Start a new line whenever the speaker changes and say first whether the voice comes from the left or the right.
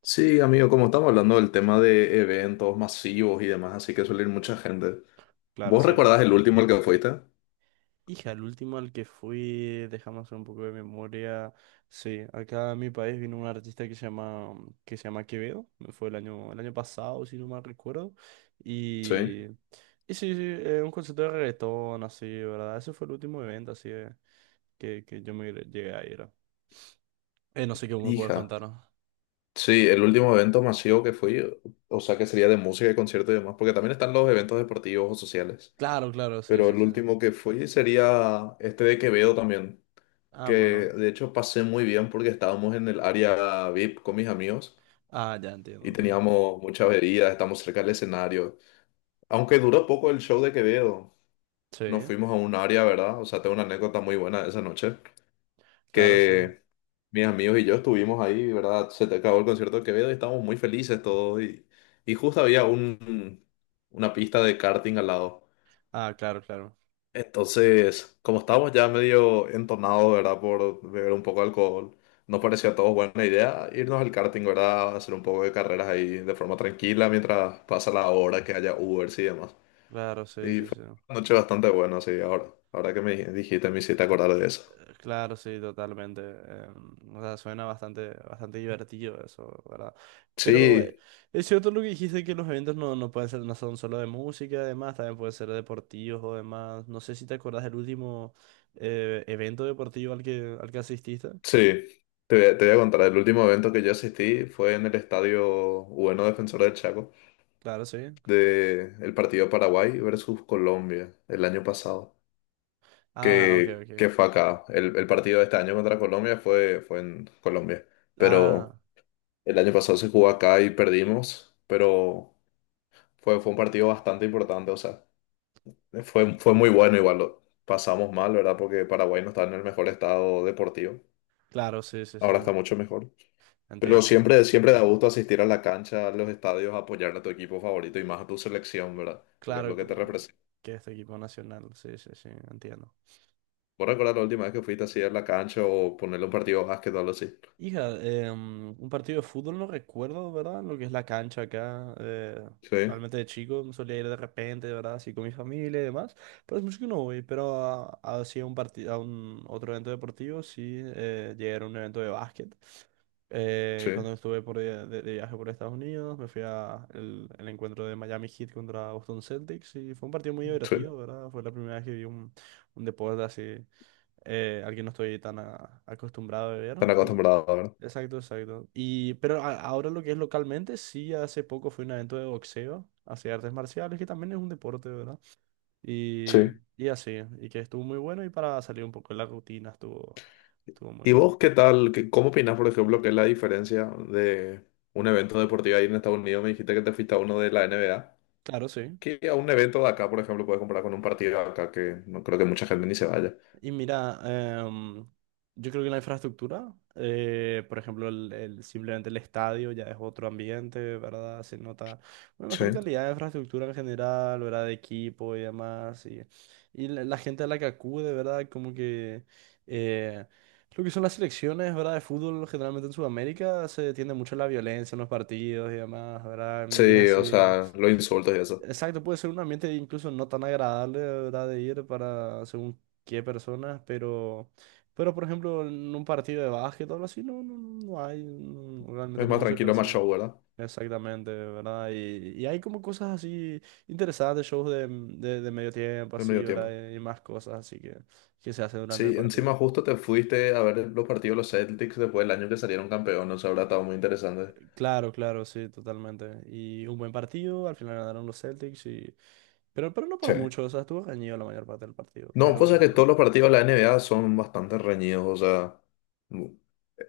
left: Sí, amigo, como estamos hablando del tema de eventos masivos y demás, así que suele ir mucha gente.
right: Claro,
left: ¿Vos
right: sí.
left: recordás el último al que fuiste?
right: Hija, el último al que fui, déjame hacer un poco de memoria. Sí, acá a mi país vino un artista que se llama Quevedo. Fue el año pasado, si no mal recuerdo.
left: Sí.
right: Y, y sí, sí, un concierto de reggaetón, así, ¿verdad? Ese fue el último evento, así, que yo me llegué a ir. No sé qué me puedes
left: Hija.
right: contar, ¿no?
left: Sí, el último evento masivo que fui, o sea, que sería de música y concierto y demás, porque también están los eventos deportivos o sociales.
right: Claro, claro, sí,
left: Pero
right: sí,
left: el
right: sí.
left: último que fui sería este de Quevedo también,
right: Ah,
left: que
right: bueno.
left: de hecho pasé muy bien porque estábamos en el área VIP con mis amigos
right: Ah, ya entiendo,
left: y
right: entiendo.
left: teníamos muchas bebidas, estamos cerca del escenario. Aunque duró poco el show de Quevedo,
right: Sí,
left: nos fuimos a un área, ¿verdad? O sea, tengo una anécdota muy buena de esa noche,
right: claro, sí.
left: que mis amigos y yo estuvimos ahí, ¿verdad? Se te acabó el concierto de Quevedo y estábamos muy felices todos y, y justo había una pista de karting al lado.
right: Ah, claro, claro.
left: Entonces, como estábamos ya medio entonados, ¿verdad? Por beber un poco de alcohol, nos parecía a todos buena idea irnos al karting, ¿verdad? Hacer un poco de carreras ahí de forma tranquila mientras pasa la hora, que haya Ubers y demás.
right: Claro, sí,
left: Y
right: sí,
left: fue
right: sí.
left: una noche bastante buena, sí, ahora que me dijiste, me hiciste acordar de eso.
right: Claro, sí, totalmente. O sea, suena bastante, bastante divertido eso, ¿verdad? Pero
left: Sí,
right: es cierto lo que dijiste que los eventos no pueden ser, no son solo de música, además, también pueden ser deportivos o demás. No sé si te acordás del último evento deportivo al que asististe.
left: sí, te voy a contar, el último evento que yo asistí fue en el estadio, bueno, Defensor del Chaco,
right: Claro, sí.
left: de el partido Paraguay versus Colombia, el año pasado,
right: Ah, ok,
left: que,
right: ok.
left: que fue acá. El partido de este año contra Colombia fue en Colombia,
right: Ah,
left: pero el año pasado se jugó acá y perdimos, pero fue un partido bastante importante, o sea. Fue muy bueno, igual lo pasamos mal, ¿verdad? Porque Paraguay no está en el mejor estado deportivo.
right: claro, sí, sí, sí.
left: Ahora está mucho mejor. Pero
right: Entiendo, entiendo.
left: siempre, siempre da gusto asistir a la cancha, a los estadios, a apoyar a tu equipo favorito y más a tu selección, ¿verdad? Porque es lo
right: Claro,
left: que te
right: con-
left: representa.
right: que este equipo nacional, sí, sí, sí, entiendo.
left: ¿Vos recordás la última vez que fuiste así a la cancha o ponerle un partido de básquet o algo así?
right: Hija, un partido de fútbol no recuerdo, ¿verdad? Lo que es la cancha acá.
left: Sí,
right: Realmente de chico solía ir de repente, ¿verdad? Así con mi familia y demás. Pero es mucho que no voy. Pero sí a un partido, a un otro evento deportivo, sí llegué a ir a un evento de básquet.
left: sí,
right: Cuando estuve de viaje por Estados Unidos, me fui a el encuentro de Miami Heat contra Boston Celtics y fue un partido muy
left: sí.
right: divertido, ¿verdad? Fue la primera vez que vi un deporte así al que no estoy tan acostumbrado a beber.
left: Están
right: Y,
left: acostumbrados, ¿verdad?
right: exacto, exacto. Y, pero ahora lo que es localmente, sí, hace poco fue un evento de boxeo hacia artes marciales, que también es un deporte, ¿verdad? Y,
left: Sí.
right: y así, y que estuvo muy bueno y para salir un poco de la rutina estuvo muy
left: ¿Y
right: bueno.
left: vos qué tal? ¿Cómo opinás, por ejemplo, que es la diferencia de un evento deportivo ahí en Estados Unidos? Me dijiste que te fuiste a uno de la NBA,
right: Claro, sí.
left: que a un evento de acá, por ejemplo, puedes comparar con un partido de acá que no creo que mucha gente ni se vaya.
right: Y mira, em, yo creo que la infraestructura, por ejemplo, simplemente el estadio ya es otro ambiente, ¿verdad? Se nota una
left: Sí.
right: mejor calidad de infraestructura en general, ¿verdad? De equipo y demás. Y la gente a la que acude, ¿verdad? Como que eh, lo que son las selecciones, ¿verdad? De fútbol, generalmente en Sudamérica se tiende mucho a la violencia en los partidos y demás, ¿verdad? Y es
left: Sí, o
right: así.
left: sea, los insultos y eso.
right: Exacto, puede ser un ambiente incluso no tan agradable, ¿verdad? De ir para según qué personas, pero por ejemplo, en un partido de básquet o algo así, no, no, no hay, realmente
left: Es
right: no,
left: más
right: no se
left: tranquilo, más
right: percibe.
left: show, ¿verdad?
right: Exactamente, ¿verdad? Y hay como cosas así interesantes, shows de medio tiempo,
left: En
right: así,
left: medio tiempo.
right: ¿verdad? Y más cosas así que se hacen durante el
left: Sí, encima
right: partido.
left: justo te fuiste a ver los partidos de los Celtics después del año que salieron campeones, o sea, habrá estado muy interesante.
right: Claro, claro, sí, totalmente. Y un buen partido, al final ganaron los Celtics y... pero no por
left: Sí.
right: mucho, o sea, estuvo reñido la mayor parte del partido,
left: No, pues es que
right: pero...
left: todos los partidos de la NBA son bastante reñidos, o sea, mu-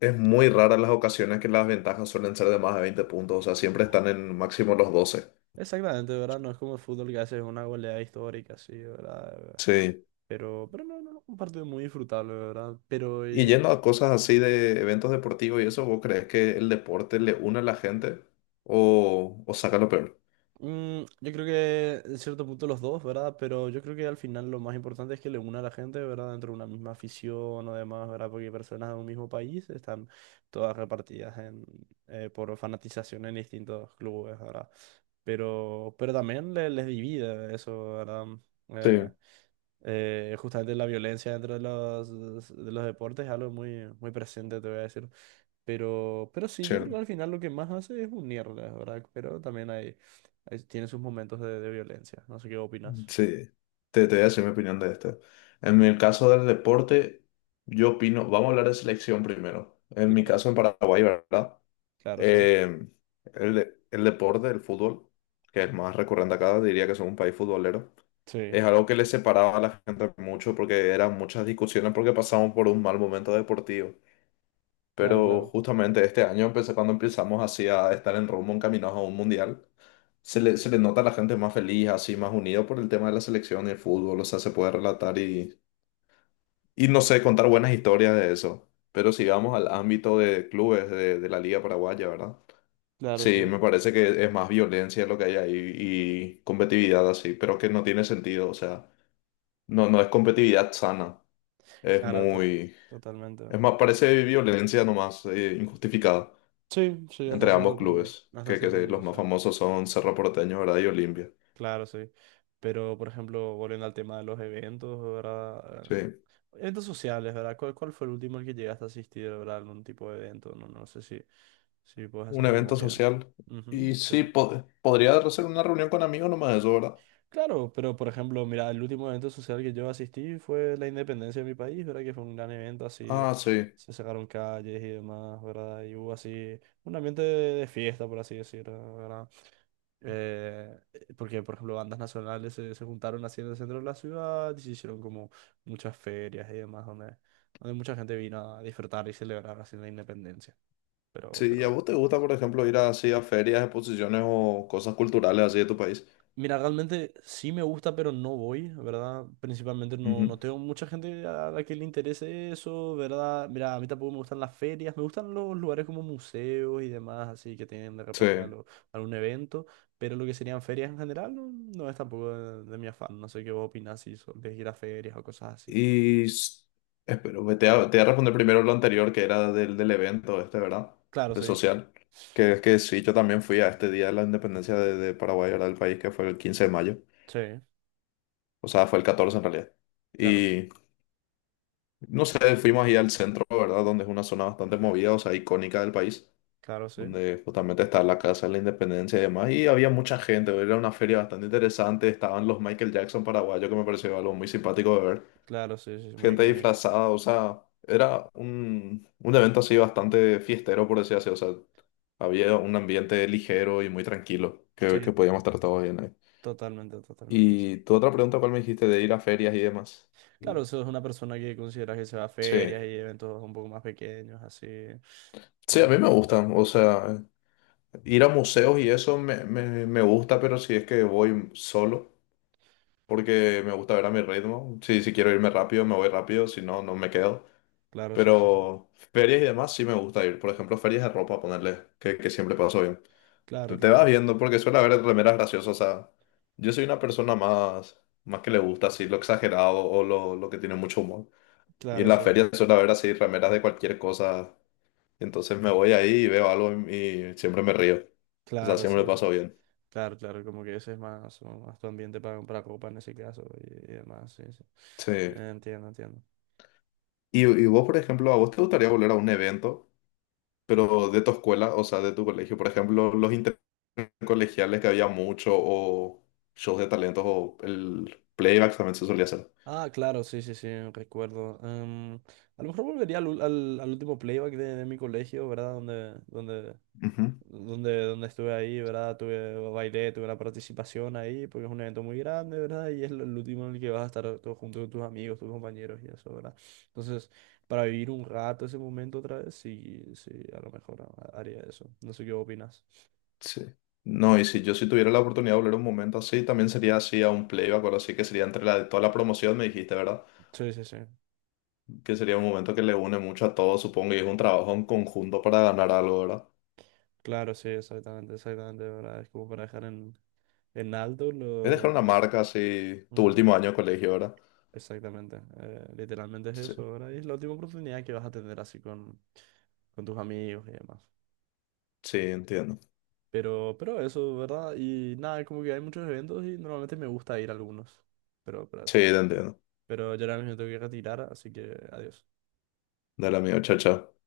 left: es muy rara las ocasiones que las ventajas suelen ser de más de 20 puntos, o sea, siempre están en máximo los 12.
right: Exactamente, ¿verdad? No es como el fútbol que hace una goleada histórica, sí, ¿verdad?
left: Sí.
right: Pero no, no, no, un partido muy disfrutable, ¿verdad? Pero
left: Y yendo a cosas así de eventos deportivos y eso, ¿vos crees que el deporte le une a la gente o saca lo peor?
right: yo creo que en cierto punto los dos, ¿verdad? Pero yo creo que al final lo más importante es que le una a la gente, ¿verdad? Dentro de una misma afición o demás, ¿verdad? Porque personas de un mismo país están todas repartidas en, por fanatización en distintos clubes, ¿verdad? Pero también les divide eso, ¿verdad?
left: Sí,
right: Eh, justamente la violencia dentro de los deportes es algo muy, muy presente, te voy a decir. Pero sí, yo creo que
left: cierto.
right: al final lo que más hace es unirlas, ¿verdad? Pero también hay, tiene sus momentos de violencia. No sé qué opinas.
left: Sí, te voy a decir mi opinión de esto. En el caso del deporte, yo opino, vamos a hablar de selección primero. En mi
right: Claro.
left: caso en Paraguay, ¿verdad?
right: Claro, sí.
left: Eh, el deporte, el fútbol, que es más recurrente acá, diría que somos un país futbolero, es
right: Sí,
left: algo que le separaba a la gente mucho porque eran muchas discusiones porque pasamos por un mal momento deportivo.
right: claro,
left: Pero
right: claro.
left: justamente este año, empecé, cuando empezamos así a estar en rumbo, encaminados a un mundial, se le nota a la gente más feliz, así, más unida por el tema de la selección y el fútbol. O sea, se puede relatar y, no sé, contar buenas historias de eso. Pero si vamos al ámbito de clubes de la Liga Paraguaya, ¿verdad?
right: Claro,
left: Sí,
right: sí.
left: me parece que es más violencia lo que hay ahí y competitividad así, pero que no tiene sentido. O sea, no es competitividad sana. Es
right: Claro, total,
left: muy...
right: totalmente.
left: Es más, parece violencia nomás, injustificada,
right: Sí, sí, hasta
left: entre
right: cierto
left: ambos
right: punto.
left: clubes,
right: Hasta
left: que
right: cierto punto,
left: los más
right: sí.
left: famosos son Cerro Porteño, ¿verdad? Y Olimpia.
right: Claro, sí. Pero, por ejemplo, volviendo al tema de los eventos, ¿verdad?
left: Sí,
right: Eventos sociales, ¿verdad? ¿Cuál fue el último al que llegaste a asistir, ¿verdad? Algún tipo de evento, no, no sé si, si puedes
left: un
right: hacer
left: evento
right: memoria.
left: social. Y
right: Ujú, sí.
left: sí, podría ser una reunión con amigos nomás eso, ¿verdad?
right: Claro, pero por ejemplo, mira, el último evento social que yo asistí fue la independencia de mi país, ¿verdad? Que fue un gran evento, así
left: Ah, sí.
right: se sacaron calles y demás, ¿verdad? Y hubo así un ambiente de fiesta, por así decirlo. Eh, Porque, por ejemplo, bandas nacionales se juntaron así en el centro de la ciudad y se hicieron como muchas ferias y demás, donde, donde mucha gente vino a disfrutar y celebrar así la independencia.
left: Sí, ¿y a
right: Pero,
left: vos te gusta, por ejemplo, ir así a ferias, exposiciones o cosas culturales así de tu país?
right: mira, realmente sí me gusta, pero no voy, ¿verdad? Principalmente no, no
left: Ujú.
right: tengo mucha gente a la que le interese eso, ¿verdad? Mira, a mí tampoco me gustan las ferias, me gustan los lugares como museos y demás, así que tienen de
left: Sí.
right: repente algo, algún evento, pero lo que serían ferias en general no, no es tampoco de, de mi afán, no sé qué vos opinás si sos de ir a ferias o cosas así.
left: Y s- Espero, te voy a responder primero lo anterior, que era del evento este, ¿verdad?
right: Claro,
left: De
right: sí,
left: social. Que es que sí, yo también fui a este día de la independencia de Paraguay, ¿verdad? Del país, que fue el 15 de mayo.
right: sí,
left: O sea, fue el 14 en realidad.
right: claro,
left: Y no sé, fuimos ahí al centro, ¿verdad? Donde es una zona bastante movida, o sea, icónica del país,
right: claro, sí,
left: donde justamente está la Casa de la Independencia y demás. Y había mucha gente, era una feria bastante interesante. Estaban los Michael Jackson paraguayos, que me pareció algo muy simpático de ver.
right: claro, sí, sí, es muy
left: Gente
right: icónico.
left: disfrazada, o sea, era un evento así bastante fiestero, por decir así. O sea, había un ambiente ligero y muy tranquilo,
right: Sí,
left: que podíamos estar todos bien ahí.
right: totalmente, totalmente, sí.
left: Y tu otra pregunta, ¿cuál me dijiste de ir a ferias y demás?
right: Claro, eso es una persona que consideras que se va a
left: Sí.
right: ferias y eventos un poco más pequeños, así.
left: Sí, a mí
right: Y-
left: me gustan, o sea, ir a museos y eso me gusta, pero si es que voy solo, porque me gusta ver a mi ritmo. Si quiero irme rápido, me voy rápido, si no, no me quedo.
right: claro, sí, sí, sí.
left: Pero ferias y demás sí me gusta ir. Por ejemplo, ferias de ropa, ponerle, que siempre paso bien.
right: Claro,
left: Te vas
right: claro.
left: viendo, porque suele haber remeras graciosas. O sea, yo soy una persona más que le gusta así lo exagerado o lo que tiene mucho humor. Y en
right: Claro,
left: las
right: sí.
left: ferias suele haber así remeras de cualquier cosa, entonces me voy ahí y veo algo y siempre me río. O sea,
right: Claro,
left: siempre lo
right: sí, sí.
left: paso bien.
right: Claro, claro, como que ese es más, o más tu ambiente para copa en ese caso y demás, sí, sí.
left: Sí.
right: Entiendo, entiendo.
left: Y vos, por ejemplo, ¿a vos te gustaría volver a un evento, pero de tu escuela, o sea, de tu colegio? Por ejemplo, los intercolegiales que había mucho, o shows de talentos, o el playback también se solía hacer.
right: Ah, claro, sí, sí, sí, recuerdo. A lo mejor volvería al último playback de mi colegio, ¿verdad?
left: Ujú.
right: Donde estuve ahí, ¿verdad? Tuve, bailé, tuve una participación ahí, porque es un evento muy grande, ¿verdad? Y es el último en el que vas a estar todo junto con tus amigos, tus compañeros y eso, ¿verdad? Entonces, para vivir un rato ese momento otra vez, sí, sí, a lo mejor haría eso. No sé qué opinas.
left: Sí. No, y si yo si tuviera la oportunidad de volver un momento así, también sería así a un playback o algo así, que sería entre la de toda la promoción, me dijiste, ¿verdad?
right: Sí, sí, sí.
left: Que sería un momento que le une mucho a todos, supongo, y es un trabajo en conjunto para ganar algo, ¿verdad?
right: Claro, sí, exactamente, exactamente, ¿verdad? Es como para dejar en alto
left: Es
right: lo,
left: dejar una
right: tu-
left: marca así, tu
right: Ujú,
left: último año de colegio, ¿verdad?
right: exactamente. Literalmente es
left: Sí,
right: eso, ¿verdad? Y es la última oportunidad que vas a tener así con tus amigos y demás.
left: sí, entiendo.
right: Pero eso, ¿verdad? Y nada, como que hay muchos eventos y normalmente me gusta ir a algunos. Pero
left: Sí,
right: eso.
left: te entiendo.
right: Pero yo ahora mismo tengo que retirar, así que adiós.
left: Dale, amigo, chao, chao.